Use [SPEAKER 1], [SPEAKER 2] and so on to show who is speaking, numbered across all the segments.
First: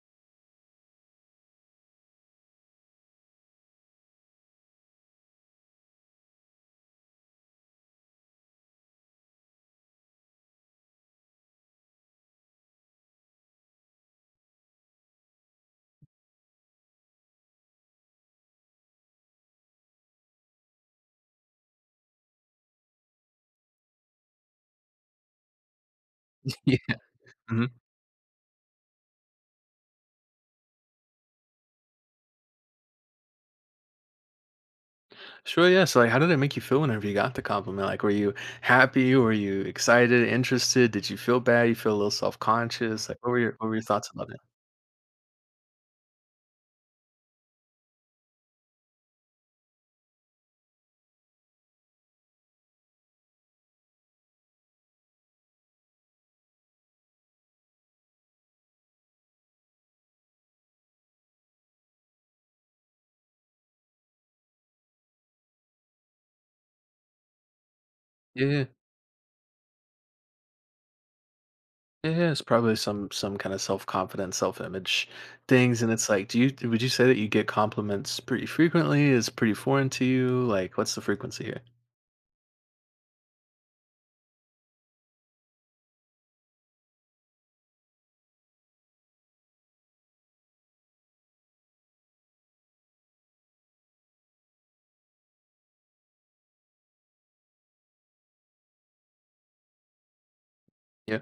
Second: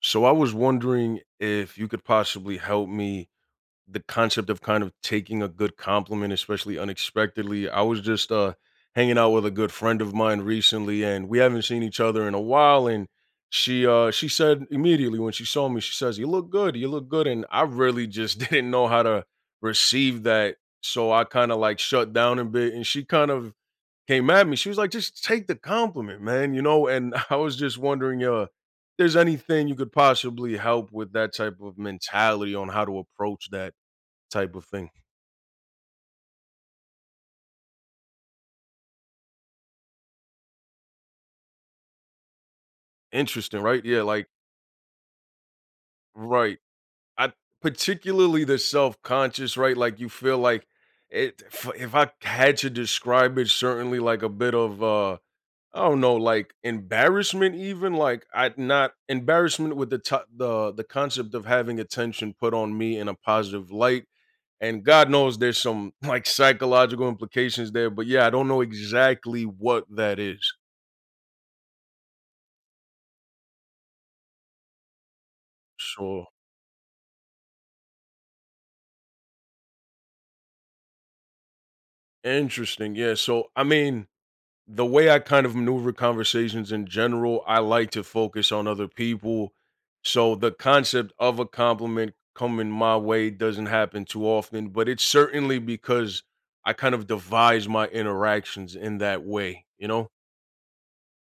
[SPEAKER 1] So I was wondering if you could possibly help me the concept of kind of taking a good compliment, especially unexpectedly. I was just hanging out with a good friend of mine recently, and we haven't seen each other in a while, and she said immediately when she saw me, she says, "You look good, you look good." And I really just didn't know how to receive that. So I kind of like shut down a bit, and she kind of came at me. She was like, "Just take the compliment, man,"
[SPEAKER 2] Yeah.
[SPEAKER 1] and I was
[SPEAKER 2] Mhm.
[SPEAKER 1] just wondering, there's anything you could possibly help with, that type of mentality on how to approach that type of thing.
[SPEAKER 2] Sure, yeah, so, like, how did it make you feel whenever you got the compliment? Like, were you happy? Were you excited, interested? Did you feel bad? You feel a little self-conscious? Like, what were your
[SPEAKER 1] Interesting,
[SPEAKER 2] what were your
[SPEAKER 1] right? Yeah,
[SPEAKER 2] thoughts
[SPEAKER 1] like
[SPEAKER 2] about it?
[SPEAKER 1] right. I particularly the self-conscious, right? Like you feel like it if I had to describe it, certainly like a bit of I don't know, like embarrassment, even like I not embarrassment with the to the concept of having attention put on me in a positive light, and God knows there's some like psychological implications there, but yeah, I
[SPEAKER 2] Yeah,
[SPEAKER 1] don't know
[SPEAKER 2] yeah.
[SPEAKER 1] exactly what that is.
[SPEAKER 2] Yeah, yeah, it's probably some kinda self-confidence, self-image things, and it's
[SPEAKER 1] So
[SPEAKER 2] like, do you would you say that you get compliments pretty frequently? Is pretty foreign to you? Like, what's the frequency here?
[SPEAKER 1] interesting. Yeah. So I mean, the way I kind of maneuver conversations in general, I like to focus on other people. So the concept of a compliment coming my way doesn't happen too often, but it's certainly because I kind of devise my interactions in that way, you know?
[SPEAKER 2] Yeah.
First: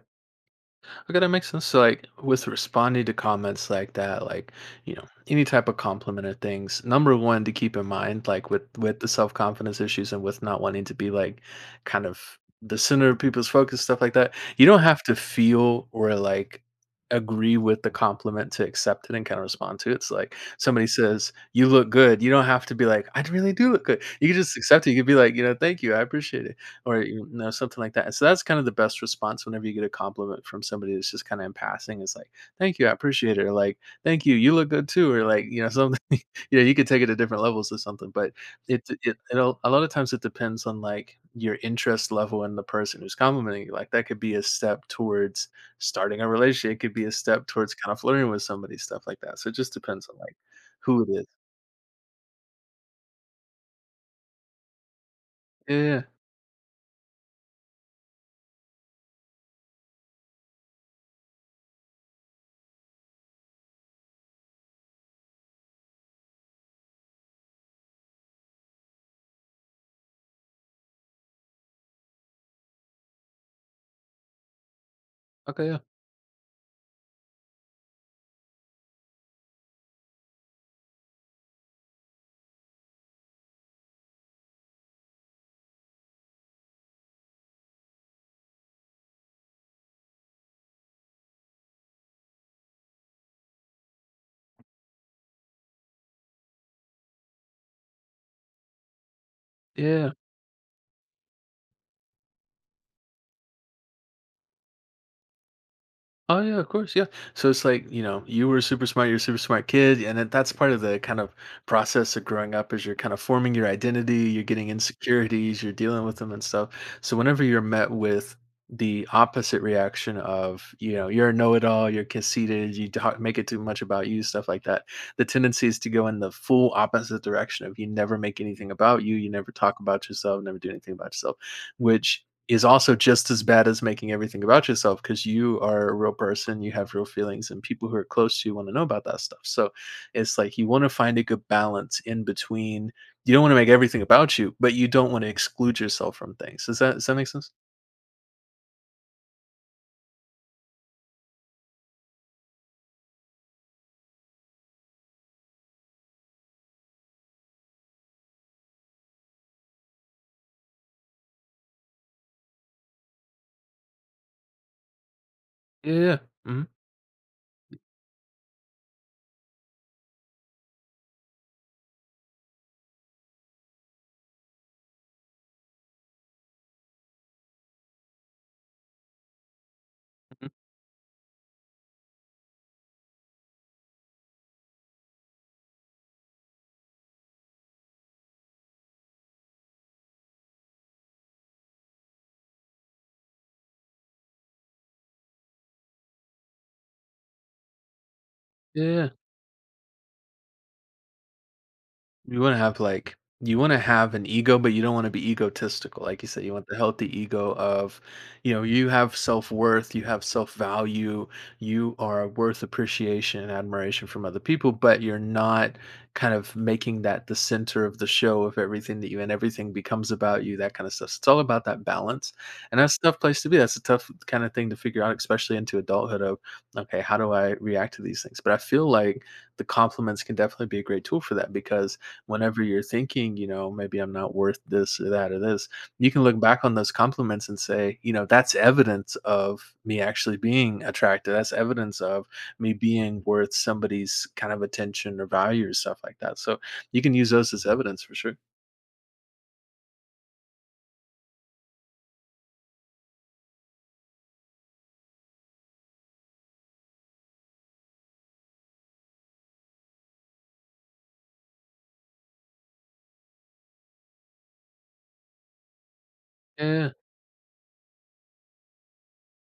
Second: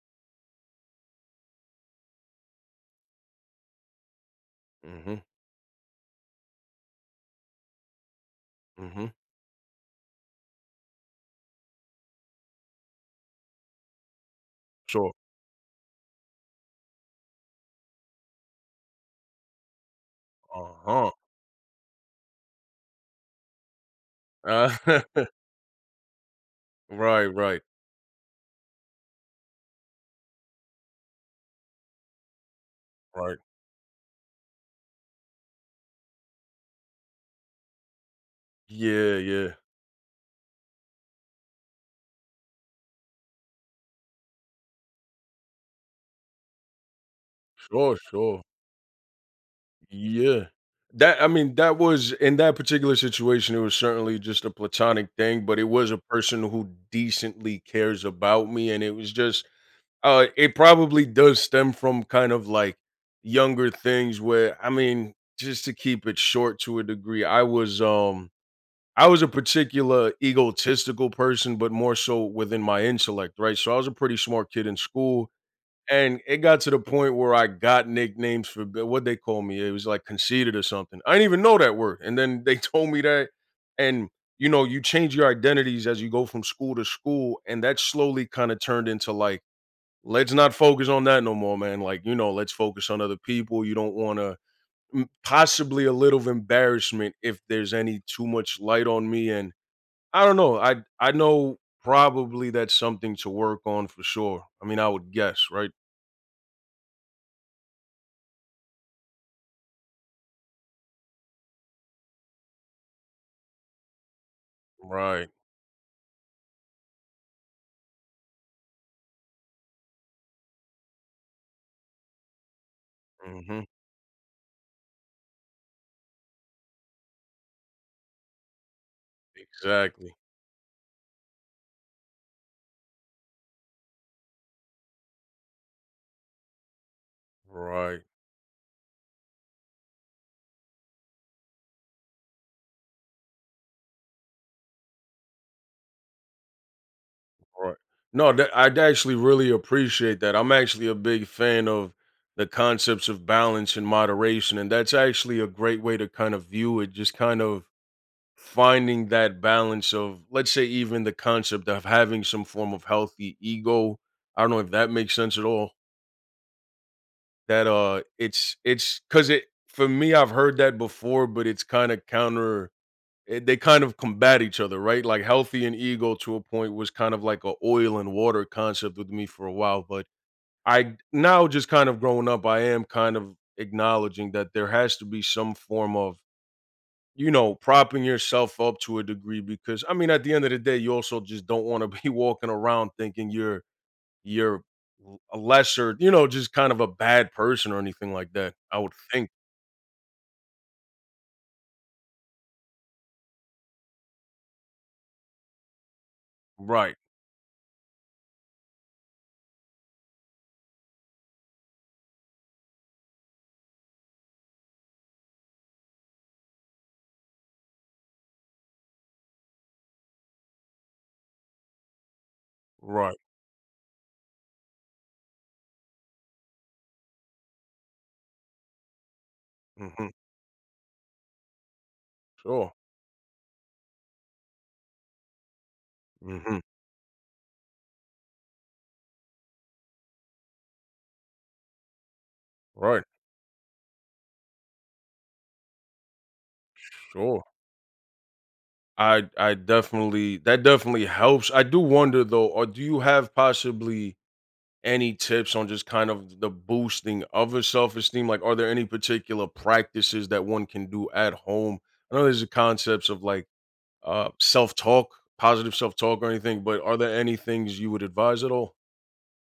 [SPEAKER 2] Okay, that makes sense. So, like, with responding to comments like that, like, you know,
[SPEAKER 1] Mm-hmm.
[SPEAKER 2] any type of compliment or things, number one to keep in mind, like with
[SPEAKER 1] Mm-hmm.
[SPEAKER 2] the self confidence issues and with not wanting to be like, kind of the center of people's focus, stuff like that. You don't have
[SPEAKER 1] Sure.
[SPEAKER 2] to feel or like agree with the compliment to accept it and kind of respond to it. It's like somebody
[SPEAKER 1] Uh-huh.
[SPEAKER 2] says, "You look good." You don't have to be like, "I really do look good." You can just
[SPEAKER 1] Uh,
[SPEAKER 2] accept it. You can be like, you know, "Thank you, I appreciate it." Or, you
[SPEAKER 1] right,
[SPEAKER 2] know,
[SPEAKER 1] right,
[SPEAKER 2] something like that. So that's kind of the best response whenever you get a compliment from somebody that's just kinda in passing. It's like, "Thank you, I
[SPEAKER 1] right.
[SPEAKER 2] appreciate it," or like, "Thank you, you look good too," or like, you know, something you know, you could take it to different levels or something, but it
[SPEAKER 1] Yeah,
[SPEAKER 2] it
[SPEAKER 1] yeah.
[SPEAKER 2] it'll a lot of times it depends on, like, your interest level in the person who's complimenting you. Like, that could be a step towards starting a relationship, it could be a step towards kinda
[SPEAKER 1] Sure,
[SPEAKER 2] flirting
[SPEAKER 1] sure.
[SPEAKER 2] with somebody, stuff like that. So it just depends on, like,
[SPEAKER 1] Yeah.
[SPEAKER 2] who it
[SPEAKER 1] That I
[SPEAKER 2] is.
[SPEAKER 1] mean, that was, in that particular situation, it was certainly just a platonic thing, but it
[SPEAKER 2] Yeah, yeah,
[SPEAKER 1] was a
[SPEAKER 2] yeah.
[SPEAKER 1] person who decently cares about me. And it was just it probably does stem from kind of like younger things where, I mean, just to keep it short to a degree, I was a particular egotistical person, but more so within my intellect, right? So I was a pretty smart kid in school.
[SPEAKER 2] Okay, yeah.
[SPEAKER 1] And it got to the point where I got nicknames for what they call me? It was like conceited or something. I didn't even know that word, and then they told me that, and, you know, you change your identities as you go from school to school, and that slowly kinda turned into, like, "Let's not focus on that no more, man," like, you know, "Let's focus on other people." You don't wanna possibly a little of embarrassment if there's any too much light on me, and
[SPEAKER 2] Yeah, yeah.
[SPEAKER 1] I don't know. I know probably that's something to work on for sure. I mean, I would guess, right?
[SPEAKER 2] Oh yeah, of course, yeah. So it's like, you know, you were super smart. You're a super smart kid, and then that's part of the kind of process of growing up. Is you're kind of forming your identity. You're getting
[SPEAKER 1] Right.
[SPEAKER 2] insecurities. You're dealing with them and stuff. So whenever you're met with the opposite reaction of, you know, you're a know-it-all, you're conceited, you talk, make it too
[SPEAKER 1] Mhm.
[SPEAKER 2] much about you, stuff like that. The tendency is to go in the full opposite direction of you never make anything about you, you never talk about
[SPEAKER 1] Exactly.
[SPEAKER 2] yourself, never do anything about yourself, which is also just as bad as making everything about yourself, because you are a real person, you have real feelings, and people who
[SPEAKER 1] Right,
[SPEAKER 2] are close to you want to know about that stuff. So it's like, you want to find a good balance in between. You don't want to make everything about you, but you don't want to exclude yourself from things. Does that make sense?
[SPEAKER 1] right. No, that I'd actually really appreciate that. I'm actually a big fan of the concepts of balance and moderation, and that's actually a great way to kind of view it, just kind of finding that balance of, let's say, even the concept of having some form of healthy ego. I don't know if that makes sense at all.
[SPEAKER 2] Yeah, yeah. Hmm.
[SPEAKER 1] That it's cause it for me, I've heard that before, but it's kind of counter it, they kind of combat each other, right? Like healthy and ego to a point was kind of like a oil and water concept with me for a while, but I now just kind of growing up, I am kind of acknowledging that there has to be some form of, you know, propping yourself up to a degree, because I mean, at the end of the day, you also just don't want to be walking around thinking you're a lesser, you know, just kind of a bad person or anything like that. I would
[SPEAKER 2] Yeah.
[SPEAKER 1] think,
[SPEAKER 2] You wanna have, like you wanna have an ego, but you don't wanna be egotistical, like you said. You want the
[SPEAKER 1] right,
[SPEAKER 2] healthy ego of, you know, you have self-worth, you have self-value, you are worth appreciation and admiration from other people, but you're not kind of making that the center of the show of everything, that you and everything becomes about you, that kinda stuff. So it's all about that balance, and that's a
[SPEAKER 1] right,
[SPEAKER 2] tough place to be, that's a tough kinda thing to figure out, especially into adulthood of, "Okay, how do I react to these things?" But I feel like the
[SPEAKER 1] hmm,
[SPEAKER 2] compliments can definitely be a great tool for that, because whenever
[SPEAKER 1] sure,
[SPEAKER 2] you're thinking, you know, maybe I'm not worth this or that or this, you can look
[SPEAKER 1] hmm,
[SPEAKER 2] back on those compliments and say, you know, that's evidence of me actually being attractive. That's evidence of me
[SPEAKER 1] right,
[SPEAKER 2] being worth somebody's kind of attention or value or stuff like that. So you can use
[SPEAKER 1] sure.
[SPEAKER 2] those as evidence for sure.
[SPEAKER 1] I definitely that definitely helps. I do wonder though, or do you have possibly any tips on just kind of the boosting of a self-esteem? Like, are there any particular practices that one can do at home? I know there's the concepts of like self-talk, positive self-talk or anything, but
[SPEAKER 2] Yeah.
[SPEAKER 1] are there any things you would advise at all?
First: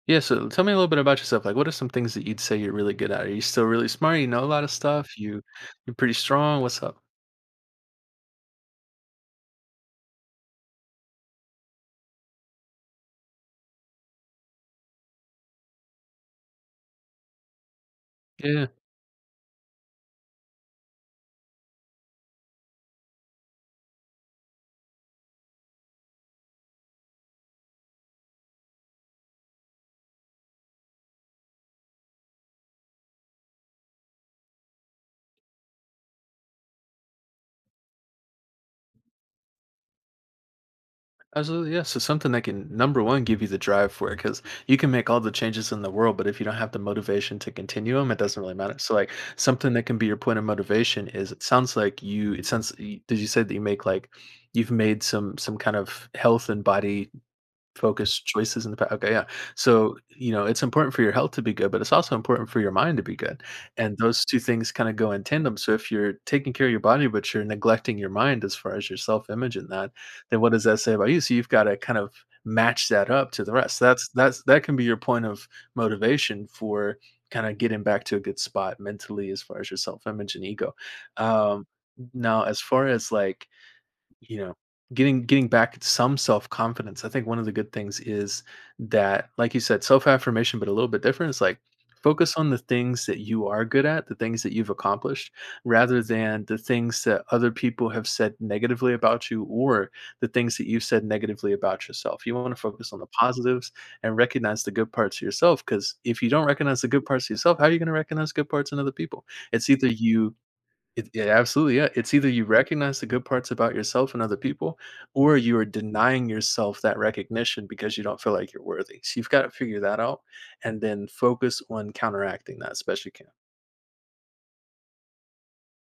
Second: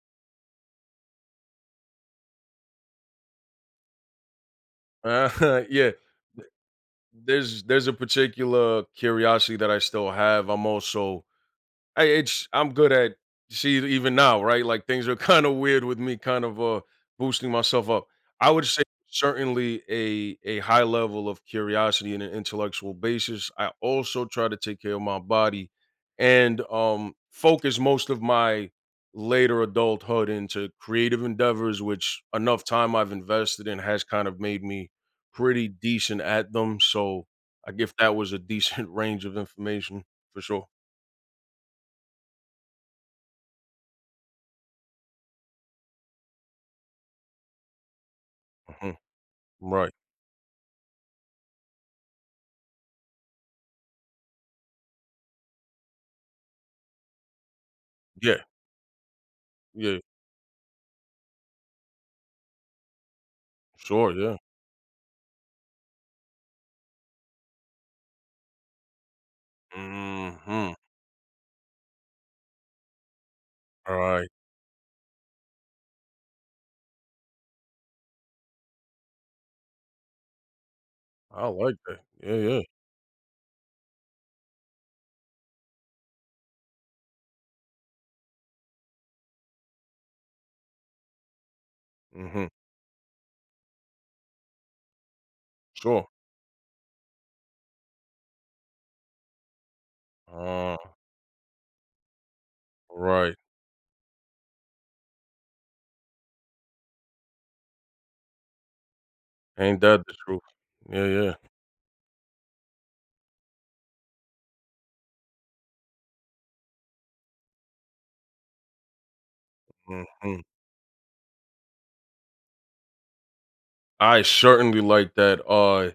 [SPEAKER 2] Yeah. So tell me a little bit about yourself. Like, what are some things that you'd say you're really good at? Are you still really smart? You know a lot of stuff.
[SPEAKER 1] Uh,
[SPEAKER 2] You
[SPEAKER 1] yeah.
[SPEAKER 2] you're pretty
[SPEAKER 1] th-
[SPEAKER 2] strong. What's up?
[SPEAKER 1] There's a particular curiosity that I still have. I'm also I it's I'm good at see even now, right? Like things are kind of weird with me kind of boosting myself up. I would
[SPEAKER 2] Yeah.
[SPEAKER 1] say certainly a high level of curiosity and an intellectual basis. I also try to take care of my body and focus most of my later adulthood into creative endeavors, which enough time I've invested in has kind of made me pretty decent at them. So I guess that was a decent range of information for sure.
[SPEAKER 2] Absolutely, yeah. So, something that can number one give you the drive for it, because you can make all the changes in the world, but if you don't have the motivation to continue them, it doesn't really matter. So
[SPEAKER 1] Mhm.
[SPEAKER 2] like, something that
[SPEAKER 1] Right.
[SPEAKER 2] can be your point of motivation is, it sounds like you. Did you say that you make you've made some kind of health and body focus
[SPEAKER 1] Yeah,
[SPEAKER 2] choices in the past. Okay, yeah. So,
[SPEAKER 1] yeah,
[SPEAKER 2] you know, it's important for your health to be good, but it's also important for your mind to be good. And
[SPEAKER 1] sure,
[SPEAKER 2] those
[SPEAKER 1] yeah.
[SPEAKER 2] two things kind of go in tandem. So, if you're taking care of your body, but you're neglecting your mind as far as your self image and that, then what does
[SPEAKER 1] Mhm.
[SPEAKER 2] that say about you? So, you've got to kind of match that up to the rest. That's
[SPEAKER 1] Alright,
[SPEAKER 2] that's that can be your point of motivation for kind of getting back to a good spot mentally as far as your self image and ego.
[SPEAKER 1] I
[SPEAKER 2] Um,
[SPEAKER 1] like that. Yeah,
[SPEAKER 2] Now,
[SPEAKER 1] yeah,
[SPEAKER 2] as far as, like, you know, getting back some self-confidence, I think one of the good things is that, like you said, self-affirmation, but a little bit different. It's like, focus
[SPEAKER 1] mhm,
[SPEAKER 2] on the things that you are good at, the things that you've accomplished, rather
[SPEAKER 1] sure.
[SPEAKER 2] than the things that other people have said negatively about you, or the things that
[SPEAKER 1] Uh,
[SPEAKER 2] you've said negatively about yourself. You want to focus on the
[SPEAKER 1] right,
[SPEAKER 2] positives and recognize the good parts of yourself, because if you don't recognize the good parts of yourself, how are you going to recognize good parts in other people? It's
[SPEAKER 1] ain't
[SPEAKER 2] either
[SPEAKER 1] that the
[SPEAKER 2] you
[SPEAKER 1] truth. Yeah,
[SPEAKER 2] it yeah,
[SPEAKER 1] yeah,
[SPEAKER 2] absolutely, yeah. It's either you recognize the good parts about yourself and other people, or you are denying yourself that recognition because you don't feel like you're worthy. So you've got to figure that out
[SPEAKER 1] mhm.
[SPEAKER 2] and then focus on counteracting that, especially can.
[SPEAKER 1] I certainly like that,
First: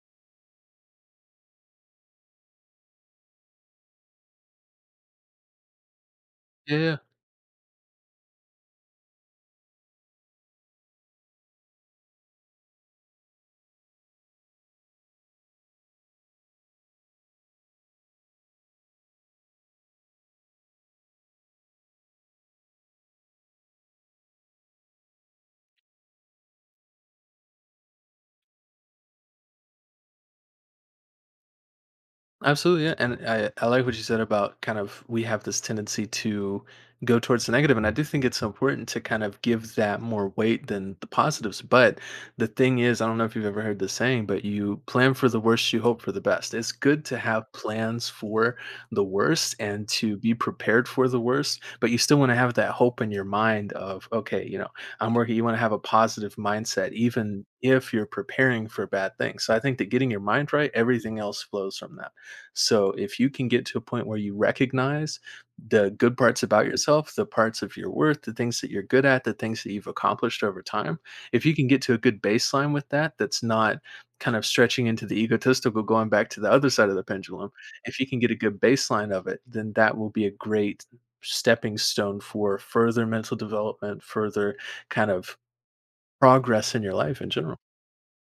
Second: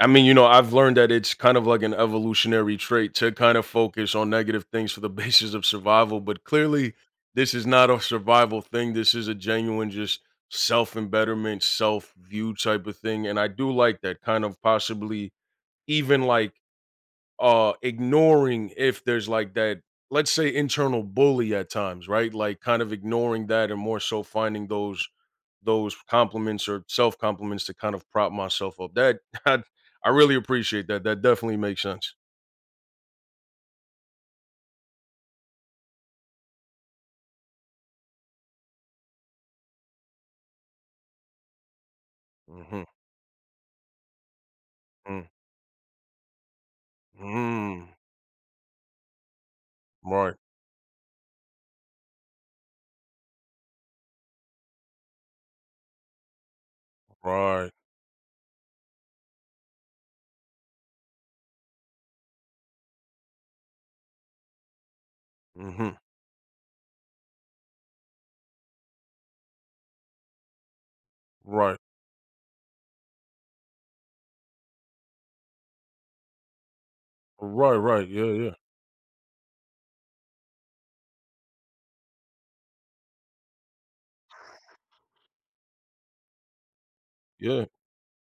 [SPEAKER 1] I mean, you know, I've learned that it's kind of like an evolutionary trait to kind of focus on negative things for the basis of survival, but clearly,
[SPEAKER 2] Yeah.
[SPEAKER 1] this is not a survival thing, this is a genuine just self-embetterment, self-view type of thing, and I do like that kind of possibly even, like, ignoring if there's like that, let's say, internal bully at times, right? Like kind of ignoring that and more so finding those compliments or self compliments to kind of prop myself up. That i, I really appreciate that. That definitely makes sense.
[SPEAKER 2] Absolutely, yeah, and I like what you said about, kind of, we have this tendency to go towards the negative, and I do think it's important to kind of give that more weight than the positives. But the thing
[SPEAKER 1] Hmm.
[SPEAKER 2] is, I don't know if you've ever heard this saying, but you plan for the worst, you hope for the best. It's good to have
[SPEAKER 1] Mm-hmm.
[SPEAKER 2] plans for the worst and to
[SPEAKER 1] Right,
[SPEAKER 2] be prepared for the worst, but you still want to have that hope in your mind of, okay, you know, I'm working. You want to have a positive mindset, even
[SPEAKER 1] right,
[SPEAKER 2] if you're preparing for bad things. So I think that getting your mind right, everything else flows from that. So if you can get to a point where you recognize the
[SPEAKER 1] hmm,
[SPEAKER 2] good parts about yourself, the parts of your worth, the things that you're good at, the things that you've accomplished over time, if you can
[SPEAKER 1] right,
[SPEAKER 2] get to a good baseline with that, that's not kind of stretching into the egotistical, going back to the other side of the pendulum,
[SPEAKER 1] right,
[SPEAKER 2] if you
[SPEAKER 1] right,
[SPEAKER 2] can
[SPEAKER 1] yeah,
[SPEAKER 2] get a
[SPEAKER 1] yeah,
[SPEAKER 2] good baseline of it, then that will be a great stepping stone for further mental development, further kind of progress in your life in general.
[SPEAKER 1] yeah.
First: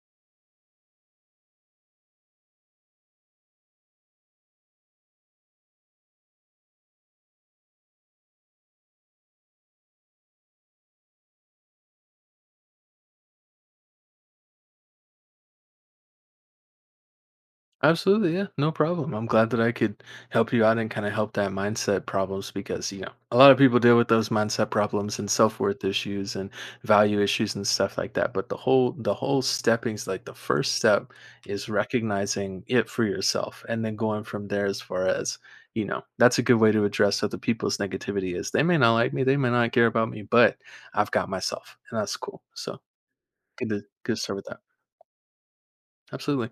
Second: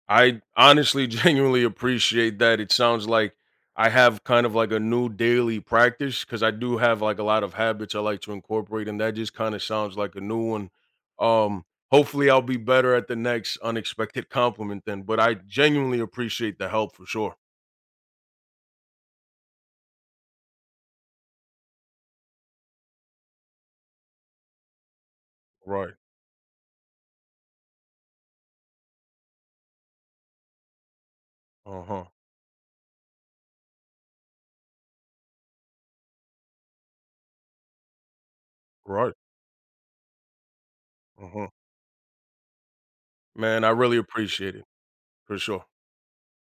[SPEAKER 1] I honestly genuinely appreciate that. It sounds like I have kind of like a new daily practice, because I do have like a lot of habits I like to incorporate, and that just kind of sounds like a new one. Um, hopefully I'll be better at the next unexpected compliment then. But I genuinely appreciate the help for sure.
[SPEAKER 2] Absolutely, yeah, no problem. I'm glad that I could help you out and kind of help that mindset problems, because, you know, a lot of people deal with those mindset problems and self-worth
[SPEAKER 1] Right.
[SPEAKER 2] issues and value issues and stuff like that. But the whole stepping's like, the first step is
[SPEAKER 1] Uh huh.
[SPEAKER 2] recognizing it for yourself and then going from there as far as, you know, that's a good way to address other people's negativity is, they may not
[SPEAKER 1] Right.
[SPEAKER 2] like me, they may not care about me, but I've
[SPEAKER 1] Uh
[SPEAKER 2] got
[SPEAKER 1] huh.
[SPEAKER 2] myself and that's cool. So
[SPEAKER 1] Man, I
[SPEAKER 2] good to
[SPEAKER 1] really
[SPEAKER 2] good to start with
[SPEAKER 1] appreciate
[SPEAKER 2] that.
[SPEAKER 1] it for sure.
[SPEAKER 2] Absolutely.